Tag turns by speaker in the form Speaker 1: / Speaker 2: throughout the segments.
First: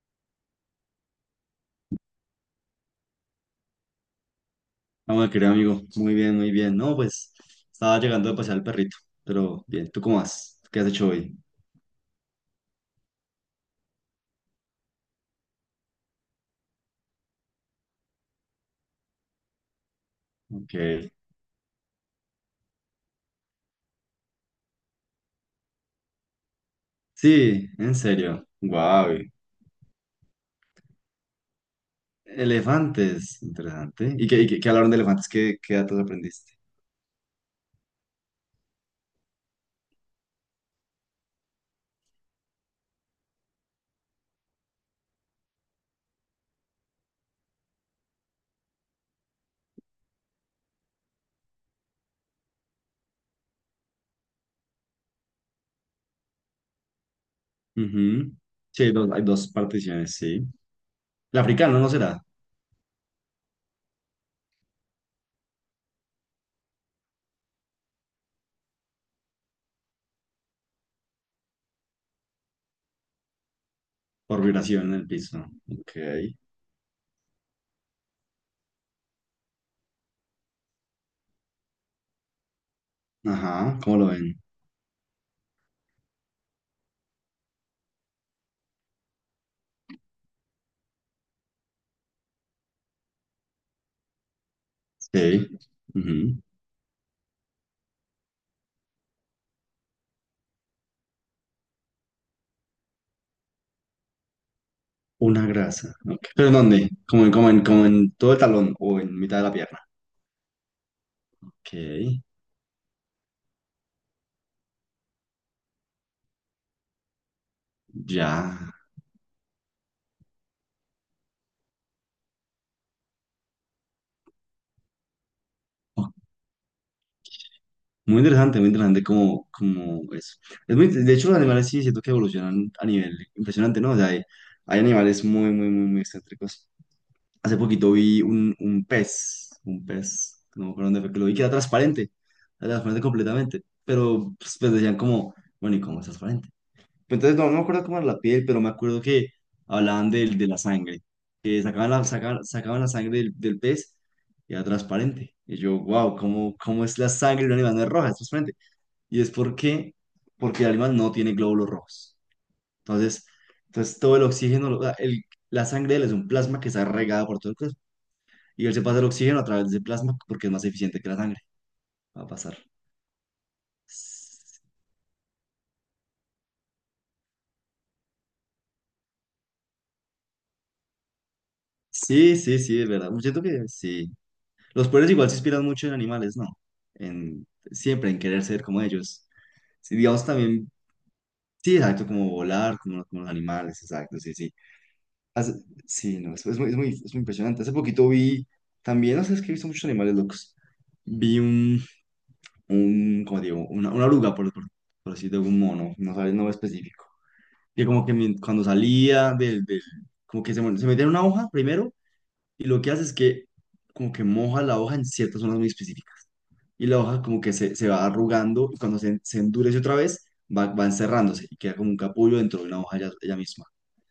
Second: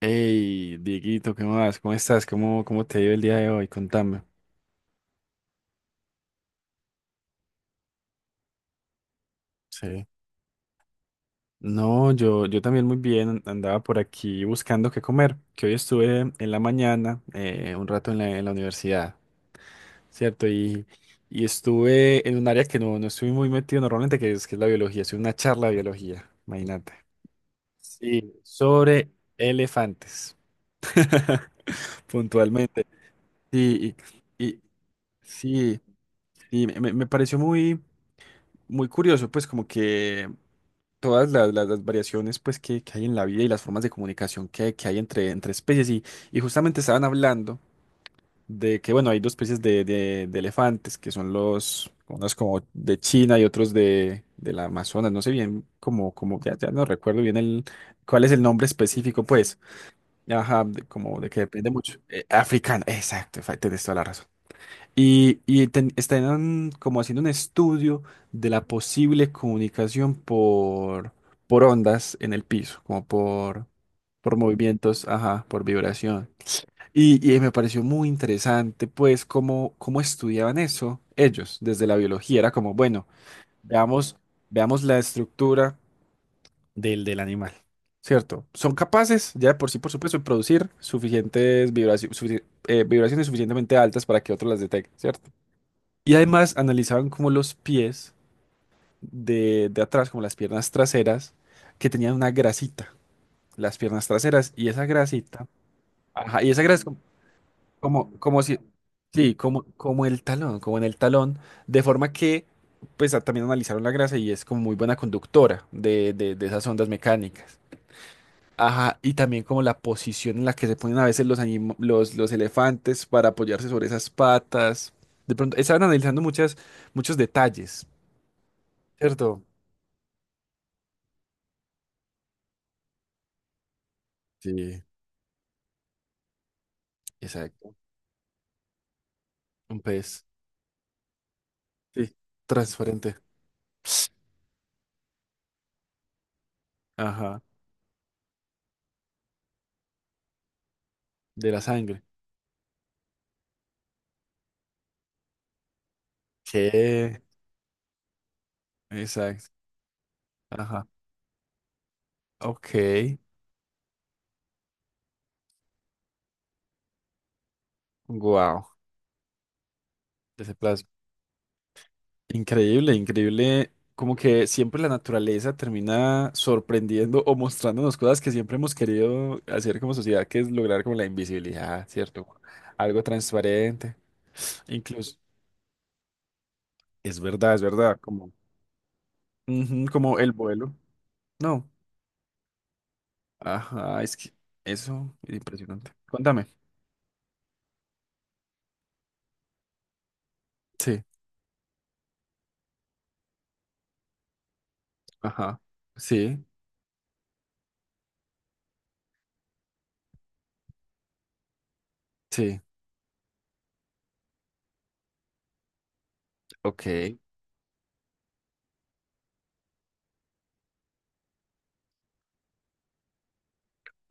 Speaker 1: Hey, Dieguito, ¿qué más? ¿Cómo estás? ¿Cómo te ha ido el día de hoy? Contame.
Speaker 2: Ah, bueno, querido amigo, muy bien, muy bien. No, pues estaba llegando de pasear al perrito, pero bien, ¿tú
Speaker 1: Sí.
Speaker 2: cómo vas? ¿Qué has hecho hoy?
Speaker 1: No, yo también muy bien, andaba por aquí buscando qué comer, que hoy estuve en la mañana, un rato en la universidad, ¿cierto?
Speaker 2: Ok.
Speaker 1: Y estuve en un área que no estoy muy metido normalmente, que es la biología, estuve una charla de biología, imagínate.
Speaker 2: Sí, en
Speaker 1: Sí,
Speaker 2: serio.
Speaker 1: sobre
Speaker 2: Guau.
Speaker 1: elefantes, puntualmente.
Speaker 2: Elefantes,
Speaker 1: Sí,
Speaker 2: interesante. ¿Y qué,
Speaker 1: y,
Speaker 2: y
Speaker 1: y-
Speaker 2: qué- qué hablaron de elefantes? ¿Qué
Speaker 1: sí,
Speaker 2: datos aprendiste?
Speaker 1: sí, me pareció muy curioso, pues como que todas las variaciones pues que hay en la vida y las formas de comunicación que hay entre especies y justamente estaban hablando de que bueno, hay dos especies de, de elefantes que son unos como de China y otros de la Amazonas, no sé bien como ya no recuerdo bien cuál es
Speaker 2: Ujú.
Speaker 1: el nombre
Speaker 2: Sí, hay dos, hay
Speaker 1: específico
Speaker 2: dos
Speaker 1: pues,
Speaker 2: particiones, sí.
Speaker 1: ajá, como de
Speaker 2: El
Speaker 1: que depende
Speaker 2: africano no
Speaker 1: mucho.
Speaker 2: será,
Speaker 1: Africano, exacto, tenés toda la razón. Están como haciendo un estudio de la posible comunicación por ondas en el piso, como por
Speaker 2: por vibración en
Speaker 1: movimientos,
Speaker 2: el
Speaker 1: ajá,
Speaker 2: piso.
Speaker 1: por
Speaker 2: Ok.
Speaker 1: vibración. Y me pareció muy interesante, pues, cómo estudiaban eso ellos desde la biología. Era como, bueno,
Speaker 2: Ajá, ¿cómo lo
Speaker 1: veamos,
Speaker 2: ven?
Speaker 1: veamos la estructura del animal, ¿cierto? Son capaces, ya de por sí, por supuesto, de producir suficientes vibraciones suficientemente altas para que otros las detecten, ¿cierto?
Speaker 2: Sí.
Speaker 1: Y
Speaker 2: Ujú.
Speaker 1: además analizaban como los pies de atrás, como las piernas traseras, que tenían una grasita, las piernas traseras, y esa
Speaker 2: Una
Speaker 1: grasita,
Speaker 2: grasa. Ok.
Speaker 1: ajá,
Speaker 2: ¿Pero
Speaker 1: y
Speaker 2: en
Speaker 1: esa grasa
Speaker 2: dónde?
Speaker 1: como,
Speaker 2: Como en, como en, como
Speaker 1: como,
Speaker 2: en todo el
Speaker 1: como si,
Speaker 2: talón o en
Speaker 1: sí,
Speaker 2: mitad de la
Speaker 1: como,
Speaker 2: pierna.
Speaker 1: como el talón, como en el talón,
Speaker 2: Ok.
Speaker 1: de forma que, también analizaron la grasa y es como muy buena conductora de esas ondas mecánicas.
Speaker 2: Ya.
Speaker 1: Ajá, y también como la posición en la que se ponen a veces los elefantes para apoyarse sobre esas patas. De pronto, estaban
Speaker 2: Oh,
Speaker 1: analizando muchas, muchos detalles.
Speaker 2: muy interesante, muy interesante
Speaker 1: ¿Cierto?
Speaker 2: como eso. Es muy, de hecho, los animales sí siento que evolucionan a nivel impresionante, ¿no? O sea, hay
Speaker 1: Sí,
Speaker 2: animales muy, muy, muy, muy excéntricos. Hace
Speaker 1: exacto.
Speaker 2: poquito vi un, un pez,
Speaker 1: Un
Speaker 2: un
Speaker 1: pez.
Speaker 2: pez, no me acuerdo dónde fue que lo vi, que
Speaker 1: Sí,
Speaker 2: era transparente
Speaker 1: transparente.
Speaker 2: completamente. Pero pues, decían como, bueno, ¿y cómo es transparente? Pero entonces
Speaker 1: Ajá,
Speaker 2: no me acuerdo cómo era la piel, pero me acuerdo que hablaban de la sangre,
Speaker 1: de la
Speaker 2: que sacaban
Speaker 1: sangre.
Speaker 2: la, sacaban, sacaban la sangre del pez y era transparente. Y yo, wow, ¿cómo es la
Speaker 1: ¿Qué?
Speaker 2: sangre de un animal? No es roja, es transparente. Y es
Speaker 1: Exacto.
Speaker 2: porque el
Speaker 1: Ajá.
Speaker 2: animal no tiene glóbulos rojos.
Speaker 1: Ok.
Speaker 2: Entonces, entonces todo el oxígeno, la sangre de él es un plasma que está regada por todo el cuerpo.
Speaker 1: Wow.
Speaker 2: Y él se pasa el oxígeno a través de ese plasma porque es
Speaker 1: Ese
Speaker 2: más
Speaker 1: plasma.
Speaker 2: eficiente que la sangre. Va a pasar.
Speaker 1: Increíble, increíble. Como que siempre la naturaleza termina sorprendiendo o mostrándonos cosas que siempre hemos querido hacer como sociedad, que es lograr como la invisibilidad, ¿cierto?
Speaker 2: Sí, sí, sí, es
Speaker 1: Algo
Speaker 2: verdad. Yo siento que
Speaker 1: transparente.
Speaker 2: sí. Los pueblos
Speaker 1: Incluso.
Speaker 2: igual se inspiran mucho en animales, ¿no?
Speaker 1: Es
Speaker 2: En,
Speaker 1: verdad, es verdad.
Speaker 2: Siempre en
Speaker 1: Como,
Speaker 2: querer ser como ellos.
Speaker 1: ujú,
Speaker 2: Sí,
Speaker 1: como
Speaker 2: digamos
Speaker 1: el
Speaker 2: también,
Speaker 1: vuelo. No.
Speaker 2: sí, exacto, como volar, como los animales,
Speaker 1: Ajá, es
Speaker 2: exacto,
Speaker 1: que
Speaker 2: sí, sí.
Speaker 1: eso es
Speaker 2: Hace-
Speaker 1: impresionante.
Speaker 2: sí, no,
Speaker 1: Cuéntame.
Speaker 2: es muy impresionante. Hace poquito vi, también, no sé, es que he visto muchos animales locos.
Speaker 1: Sí.
Speaker 2: Vi un como digo, una oruga, por así decirlo, un
Speaker 1: Ajá.
Speaker 2: mono, no sabes el
Speaker 1: Sí,
Speaker 2: nombre específico. Que como que cuando salía como que se metía en una hoja primero,
Speaker 1: sí.
Speaker 2: y lo que hace es que como que moja la hoja en ciertas zonas muy específicas. Y la
Speaker 1: Ok.
Speaker 2: hoja como que se va arrugando y cuando se endurece otra vez va encerrándose y queda como un capullo dentro de una hoja ya ella misma.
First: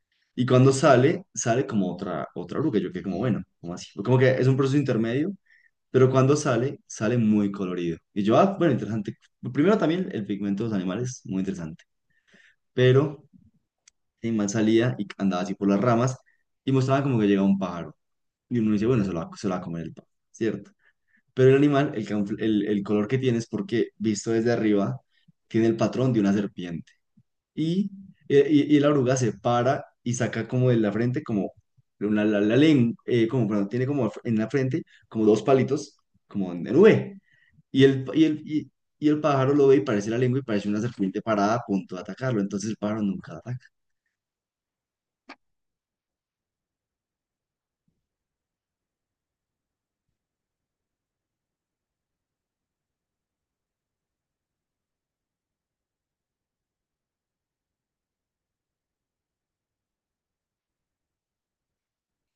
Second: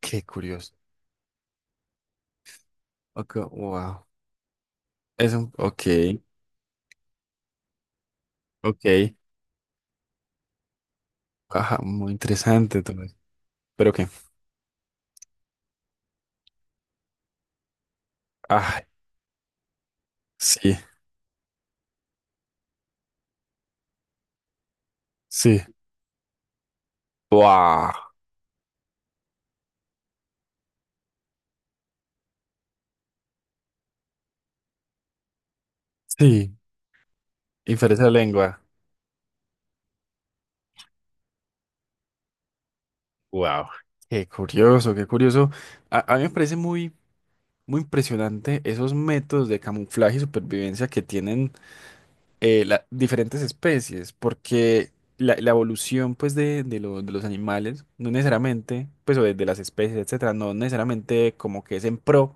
Speaker 1: Qué
Speaker 2: Y cuando
Speaker 1: curioso.
Speaker 2: sale, sale como otra oruga. Yo quedé como,
Speaker 1: Ok,
Speaker 2: bueno, ¿como así?
Speaker 1: wow.
Speaker 2: Como que es un proceso intermedio,
Speaker 1: Eso, ok,
Speaker 2: pero cuando sale, sale muy colorido. Y yo, ah, bueno, interesante.
Speaker 1: ok.
Speaker 2: Primero también el pigmento de los animales, muy
Speaker 1: Ajá,
Speaker 2: interesante.
Speaker 1: muy interesante todo eso.
Speaker 2: Pero
Speaker 1: ¿Pero qué?
Speaker 2: el animal salía y andaba así por las ramas y mostraba como que llegaba un pájaro. Y uno
Speaker 1: Ah,
Speaker 2: dice, bueno, se lo va a comer el pájaro, ¿cierto?
Speaker 1: sí,
Speaker 2: Pero el animal, el color que tiene es porque, visto desde arriba,
Speaker 1: sí.
Speaker 2: tiene el patrón de una serpiente. Y,
Speaker 1: Wow.
Speaker 2: y la oruga se para y saca como de la frente, como la lengua, como, perdón, tiene como en la frente como dos palitos, como
Speaker 1: Sí,
Speaker 2: en V. Y
Speaker 1: inferencia
Speaker 2: el,
Speaker 1: de
Speaker 2: y, el,
Speaker 1: lengua.
Speaker 2: y, y el pájaro lo ve y parece la lengua y parece una serpiente parada a punto de atacarlo. Entonces el pájaro nunca ataca.
Speaker 1: Wow. Qué curioso, qué curioso. A mí me parece muy, muy impresionante esos métodos de camuflaje y supervivencia que tienen. Diferentes especies, porque la evolución pues de los animales, no necesariamente, pues o de las especies, etcétera, no necesariamente como que es en pro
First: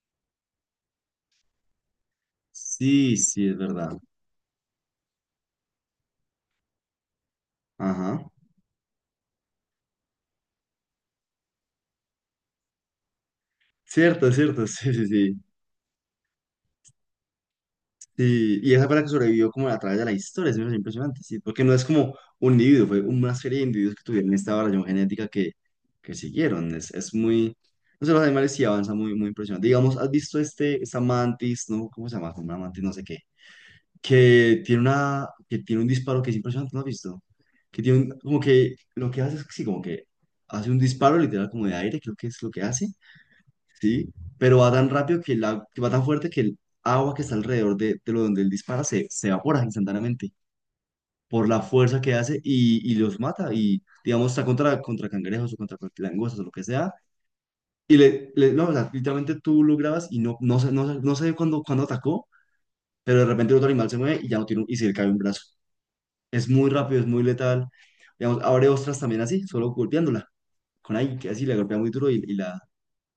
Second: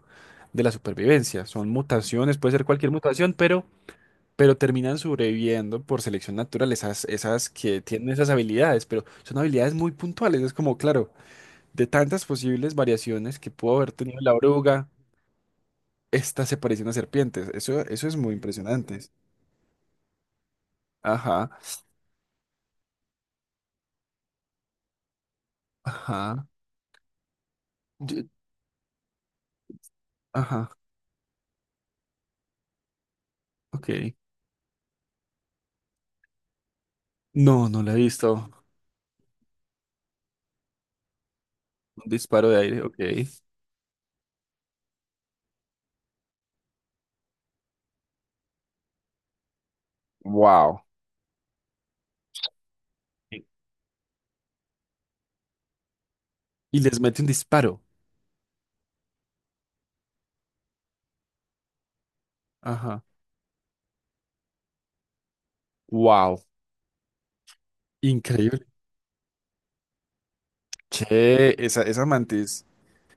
Speaker 1: de la supervivencia, son mutaciones, puede ser cualquier
Speaker 2: Sí,
Speaker 1: mutación,
Speaker 2: sí, es verdad.
Speaker 1: pero terminan sobreviviendo por selección natural, esas que tienen
Speaker 2: Ajá.
Speaker 1: esas habilidades, pero son habilidades muy puntuales, es como, claro, de tantas posibles variaciones que pudo haber tenido
Speaker 2: Cierto,
Speaker 1: la
Speaker 2: cierto,
Speaker 1: oruga,
Speaker 2: sí, sí, sí.
Speaker 1: esta se parece a una serpiente, eso es muy
Speaker 2: Sí, y esa fue
Speaker 1: impresionante.
Speaker 2: la que sobrevivió como a través de la historia, es menos impresionante, sí,
Speaker 1: Ajá,
Speaker 2: porque no es como un individuo, fue una serie de individuos que tuvieron esta variación genética que
Speaker 1: ajá.
Speaker 2: siguieron, es muy, no sé, los animales sí avanzan muy, muy impresionante. Digamos, ¿has visto
Speaker 1: Ajá,
Speaker 2: esta mantis, no, cómo se llama, como una mantis, no sé qué,
Speaker 1: ok.
Speaker 2: que tiene un disparo que es impresionante, ¿no has visto?
Speaker 1: No, no
Speaker 2: Que
Speaker 1: la he
Speaker 2: tiene como
Speaker 1: visto.
Speaker 2: que, lo que hace es, que sí, como que hace un disparo literal como de aire,
Speaker 1: Un
Speaker 2: creo que es
Speaker 1: disparo
Speaker 2: lo
Speaker 1: de
Speaker 2: que
Speaker 1: aire,
Speaker 2: hace,
Speaker 1: ok.
Speaker 2: ¿sí? Pero va tan rápido que el agua, va tan fuerte que el agua que está alrededor de lo donde él dispara se evapora instantáneamente
Speaker 1: Wow,
Speaker 2: por la fuerza que hace y los mata. Y digamos, está contra cangrejos o contra langostas o lo que
Speaker 1: y
Speaker 2: sea.
Speaker 1: les mete un disparo.
Speaker 2: No, o sea, literalmente tú lo grabas y no sé cuándo atacó,
Speaker 1: Ajá,
Speaker 2: pero de repente el otro animal se mueve y ya no tiene y se le cae un brazo.
Speaker 1: wow.
Speaker 2: Es muy rápido, es muy letal. Digamos,
Speaker 1: Increíble.
Speaker 2: abre ostras también así, solo golpeándola. Con ahí, que así
Speaker 1: Che,
Speaker 2: la golpea
Speaker 1: esa,
Speaker 2: muy
Speaker 1: esa
Speaker 2: duro y la
Speaker 1: mantis.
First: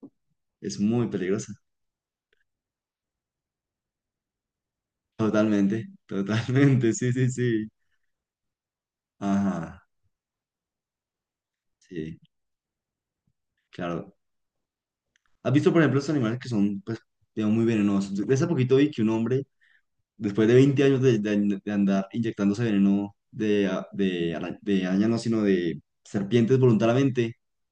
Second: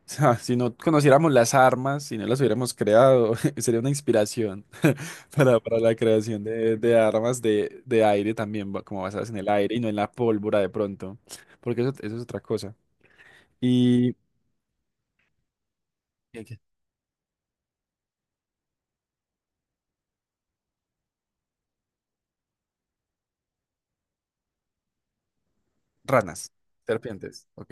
Speaker 1: O sea, si no
Speaker 2: es muy
Speaker 1: conociéramos las
Speaker 2: peligrosa.
Speaker 1: armas, si no las hubiéramos creado, sería una inspiración para
Speaker 2: Totalmente,
Speaker 1: la creación de,
Speaker 2: totalmente,
Speaker 1: de
Speaker 2: sí, sí,
Speaker 1: armas
Speaker 2: sí.
Speaker 1: de aire también, como basadas en el aire y no
Speaker 2: Ajá,
Speaker 1: en la pólvora de pronto, porque eso
Speaker 2: sí,
Speaker 1: es otra cosa. Y
Speaker 2: claro. ¿Has visto, por ejemplo, estos animales
Speaker 1: ¿Qué,
Speaker 2: que
Speaker 1: qué?
Speaker 2: son, pues, digamos, muy venenosos? De hace poquito vi que un hombre, después de 20 años de andar inyectándose veneno de araña, no, sino de
Speaker 1: Ranas,
Speaker 2: serpientes voluntariamente,
Speaker 1: serpientes, ok.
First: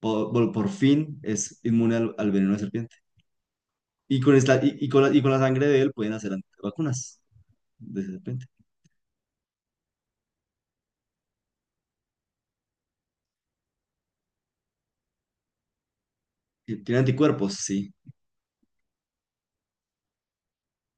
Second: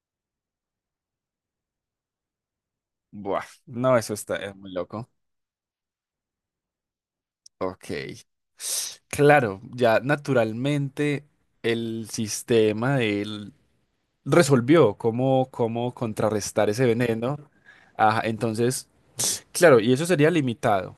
Speaker 2: por fin es inmune al veneno de serpiente.
Speaker 1: Buah, no, eso
Speaker 2: Y
Speaker 1: está
Speaker 2: con,
Speaker 1: es
Speaker 2: esta,
Speaker 1: muy loco.
Speaker 2: y con la sangre de él pueden hacer vacunas de
Speaker 1: Ok.
Speaker 2: serpiente.
Speaker 1: Claro, ya naturalmente el sistema de él resolvió cómo contrarrestar
Speaker 2: Y
Speaker 1: ese
Speaker 2: tiene
Speaker 1: veneno.
Speaker 2: anticuerpos, sí.
Speaker 1: Ajá, entonces, claro, y eso sería limitado.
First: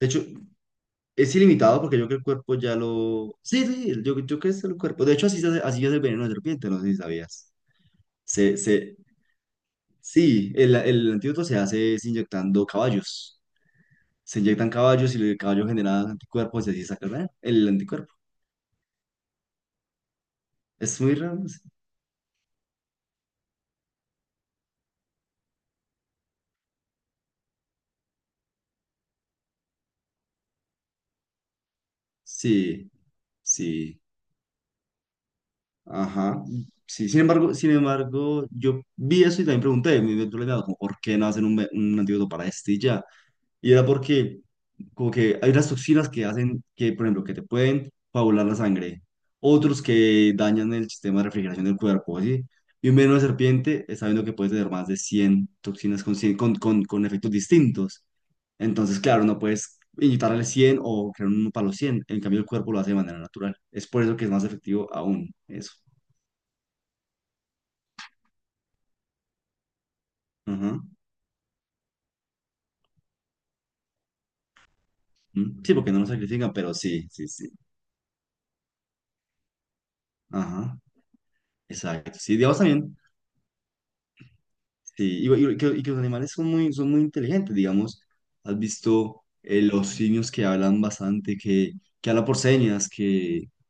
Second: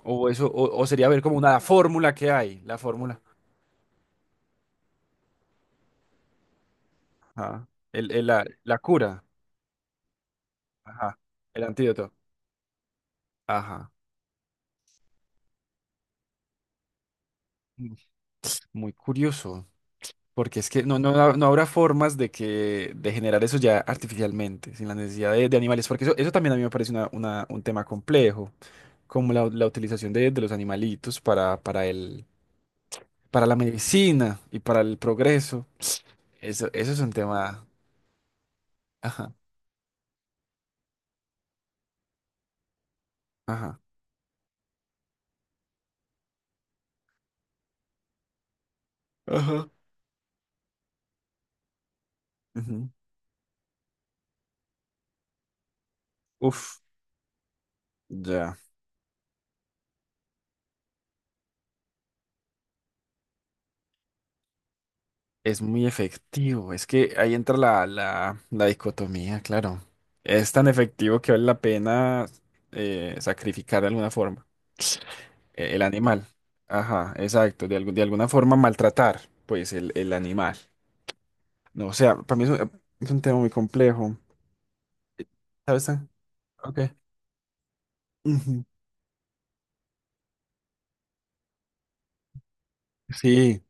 Speaker 2: De
Speaker 1: O
Speaker 2: hecho,
Speaker 1: eso, o sería ver
Speaker 2: es
Speaker 1: como una
Speaker 2: ilimitado porque yo
Speaker 1: fórmula
Speaker 2: creo
Speaker 1: que
Speaker 2: que el
Speaker 1: hay,
Speaker 2: cuerpo ya
Speaker 1: la fórmula.
Speaker 2: lo... Sí, sí, yo creo que es el cuerpo. De hecho, así se hace, así es el veneno de serpiente, no sé si sabías.
Speaker 1: Ajá. El, el- la,
Speaker 2: Se,
Speaker 1: la
Speaker 2: se,
Speaker 1: cura.
Speaker 2: sí, el
Speaker 1: Ajá.
Speaker 2: antídoto se
Speaker 1: El
Speaker 2: hace es
Speaker 1: antídoto.
Speaker 2: inyectando caballos.
Speaker 1: Ajá.
Speaker 2: Se inyectan caballos y el caballo genera anticuerpos y así saca el veneno, el
Speaker 1: Mm.
Speaker 2: anticuerpo.
Speaker 1: Muy curioso. Porque es que no,
Speaker 2: Es
Speaker 1: no,
Speaker 2: muy raro.
Speaker 1: ha- no
Speaker 2: No sé.
Speaker 1: habrá formas de que de generar eso ya artificialmente, sin la necesidad de animales, porque eso también a mí me parece un tema complejo, como la utilización de los animalitos
Speaker 2: Sí,
Speaker 1: para la
Speaker 2: sí,
Speaker 1: medicina y para el progreso.
Speaker 2: ajá.
Speaker 1: Eso es
Speaker 2: Sí,
Speaker 1: un
Speaker 2: sin embargo,
Speaker 1: tema.
Speaker 2: sin embargo, yo vi
Speaker 1: Ajá,
Speaker 2: eso y también pregunté, yo le he como, ¿por qué no hacen un antídoto para este y ya? Y
Speaker 1: ajá.
Speaker 2: era porque como que hay unas toxinas que hacen que, por ejemplo, que te pueden coagular la sangre,
Speaker 1: Ajá.
Speaker 2: otros que dañan el sistema de refrigeración del cuerpo, ¿sí?
Speaker 1: Ujú.
Speaker 2: Y un veneno de serpiente está viendo que puede tener más de 100 toxinas con, cien-
Speaker 1: Uf,
Speaker 2: con efectos distintos.
Speaker 1: ya.
Speaker 2: Entonces, claro, no puedes inyectarle 100 o crear uno para los 100. En cambio, el cuerpo lo hace de manera natural. Es por eso que es más efectivo aún
Speaker 1: Es
Speaker 2: eso.
Speaker 1: muy efectivo. Es que ahí entra la dicotomía, claro. Es tan
Speaker 2: Ajá.
Speaker 1: efectivo que vale la pena sacrificar de alguna forma.
Speaker 2: Mm, sí,
Speaker 1: El
Speaker 2: porque no lo
Speaker 1: animal.
Speaker 2: sacrifican, pero sí,
Speaker 1: Ajá,
Speaker 2: sí, sí.
Speaker 1: exacto. De alguna forma maltratar, pues, el animal.
Speaker 2: Ajá.
Speaker 1: No, o
Speaker 2: Exacto.
Speaker 1: sea,
Speaker 2: Sí,
Speaker 1: para mí es
Speaker 2: digamos
Speaker 1: un,
Speaker 2: también.
Speaker 1: es un tema muy complejo.
Speaker 2: Sí,
Speaker 1: Eh, ¿Sabes?
Speaker 2: que los animales son muy,
Speaker 1: Ok.
Speaker 2: son muy inteligentes, digamos. Has
Speaker 1: Ujú.
Speaker 2: visto los simios que hablan bastante, que hablan por señas, que
Speaker 1: Sí,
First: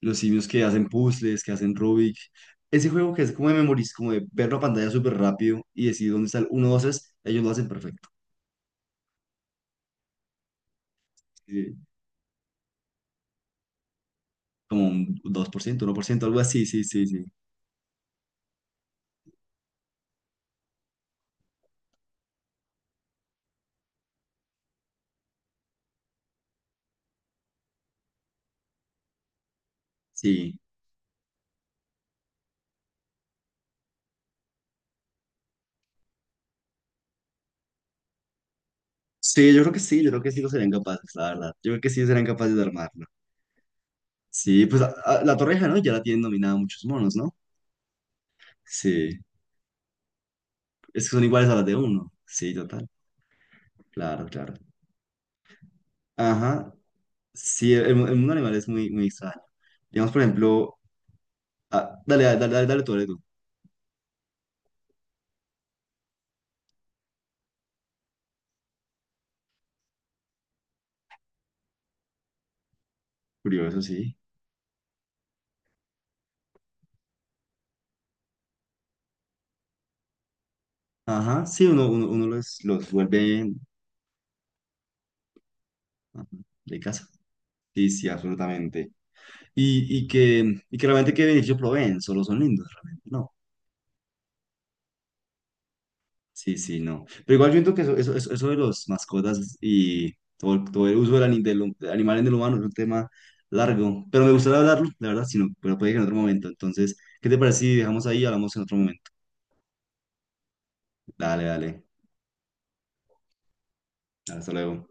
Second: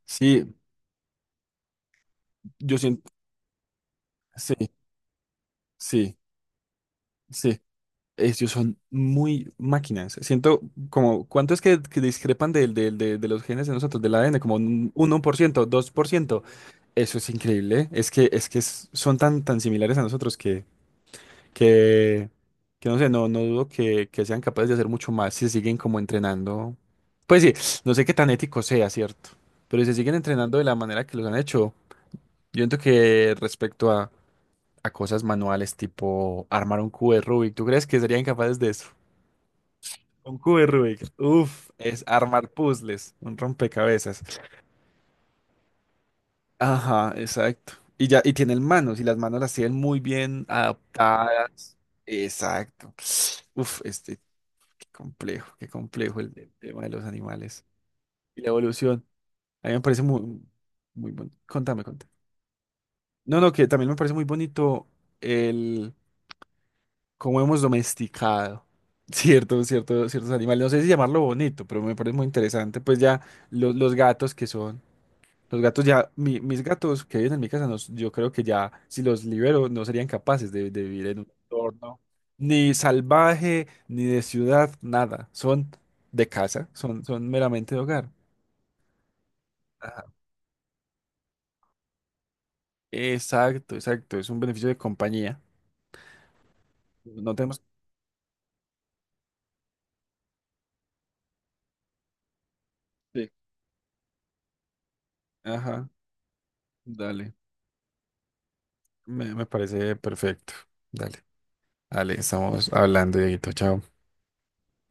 Speaker 2: los simios
Speaker 1: sí,
Speaker 2: que hacen puzzles, que hacen Rubik.
Speaker 1: yo
Speaker 2: Ese
Speaker 1: siento,
Speaker 2: juego que es como de como de ver la
Speaker 1: sí,
Speaker 2: pantalla súper rápido y decir
Speaker 1: sí,
Speaker 2: dónde está el 1, 2, 3, ellos lo
Speaker 1: sí.
Speaker 2: hacen perfecto.
Speaker 1: Ellos son muy máquinas. Siento como, ¿cuánto es
Speaker 2: Sí,
Speaker 1: que discrepan de los genes de nosotros, del ADN? Como
Speaker 2: como
Speaker 1: un
Speaker 2: un
Speaker 1: uno por
Speaker 2: dos por
Speaker 1: ciento,
Speaker 2: ciento
Speaker 1: dos
Speaker 2: uno por
Speaker 1: por
Speaker 2: ciento, algo
Speaker 1: ciento,
Speaker 2: así, sí, sí,
Speaker 1: Eso
Speaker 2: sí.
Speaker 1: es increíble. Es que son tan, tan similares a nosotros que, que no sé, no dudo que sean capaces de hacer mucho más si siguen como entrenando. Pues sí, no sé qué tan ético sea, ¿cierto? Pero si siguen entrenando
Speaker 2: Sí,
Speaker 1: de la manera que los han hecho, yo siento que respecto a cosas manuales tipo armar un cubo de Rubik, ¿tú crees que serían capaces de eso?
Speaker 2: sí, yo creo que sí, yo creo que
Speaker 1: Un
Speaker 2: sí lo
Speaker 1: cubo de
Speaker 2: serían
Speaker 1: Rubik,
Speaker 2: capaces, la verdad.
Speaker 1: uff,
Speaker 2: Yo creo que
Speaker 1: es
Speaker 2: sí serían
Speaker 1: armar
Speaker 2: capaces de armarlo.
Speaker 1: puzzles, un rompecabezas.
Speaker 2: Sí, pues la torreja, ¿no? Ya la tienen dominada muchos
Speaker 1: Ajá,
Speaker 2: monos, ¿no?
Speaker 1: exacto. Y ya, y tienen manos, y las
Speaker 2: Sí.
Speaker 1: manos las tienen muy bien
Speaker 2: Es que son iguales a las de
Speaker 1: adaptadas.
Speaker 2: uno. Sí, total.
Speaker 1: Exacto. Uf.
Speaker 2: Claro, claro.
Speaker 1: Qué complejo el
Speaker 2: Ajá.
Speaker 1: tema de los animales
Speaker 2: Sí, el mundo
Speaker 1: y la
Speaker 2: animal es muy,
Speaker 1: evolución.
Speaker 2: muy extraño.
Speaker 1: A mí me parece
Speaker 2: Digamos,
Speaker 1: muy,
Speaker 2: por ejemplo,
Speaker 1: muy bonito. Contame,
Speaker 2: ah,
Speaker 1: contame.
Speaker 2: dale, dale, dale, dale, tú, dale tú.
Speaker 1: No, no, que también me parece muy bonito el cómo hemos domesticado ciertos animales. No sé si llamarlo bonito, pero me parece muy interesante. Pues ya los,
Speaker 2: Curioso,
Speaker 1: los
Speaker 2: sí.
Speaker 1: gatos que son. Los gatos ya, mis gatos que viven en mi casa, yo creo que ya si los libero no serían capaces de vivir en un
Speaker 2: Ajá, sí, uno,
Speaker 1: entorno
Speaker 2: uno, uno los,
Speaker 1: ni
Speaker 2: los vuelve
Speaker 1: salvaje, ni de ciudad, nada. Son
Speaker 2: ajá,
Speaker 1: de casa,
Speaker 2: de
Speaker 1: son,
Speaker 2: casa.
Speaker 1: son meramente de
Speaker 2: Sí, sí,
Speaker 1: hogar.
Speaker 2: absolutamente. Y,
Speaker 1: Ajá.
Speaker 2: y que, y que realmente qué beneficio proveen, solo son lindos, realmente. ¿No?
Speaker 1: Exacto, exacto. Es un beneficio de compañía.
Speaker 2: Sí, sí, no.
Speaker 1: No
Speaker 2: Pero igual yo
Speaker 1: tenemos.
Speaker 2: entiendo que eso de las mascotas y todo, todo el uso del animal en el humano es un tema
Speaker 1: Sí.
Speaker 2: largo. Pero me gustaría hablarlo, la verdad, sino, pero
Speaker 1: Ajá,
Speaker 2: puede que en otro momento. Entonces, ¿qué
Speaker 1: dale.
Speaker 2: te parece si dejamos ahí y hablamos en otro momento?
Speaker 1: Me parece perfecto. Dale,
Speaker 2: Dale, dale.
Speaker 1: dale, estamos hablando, Dieguito. Chao.
Speaker 2: Hasta luego.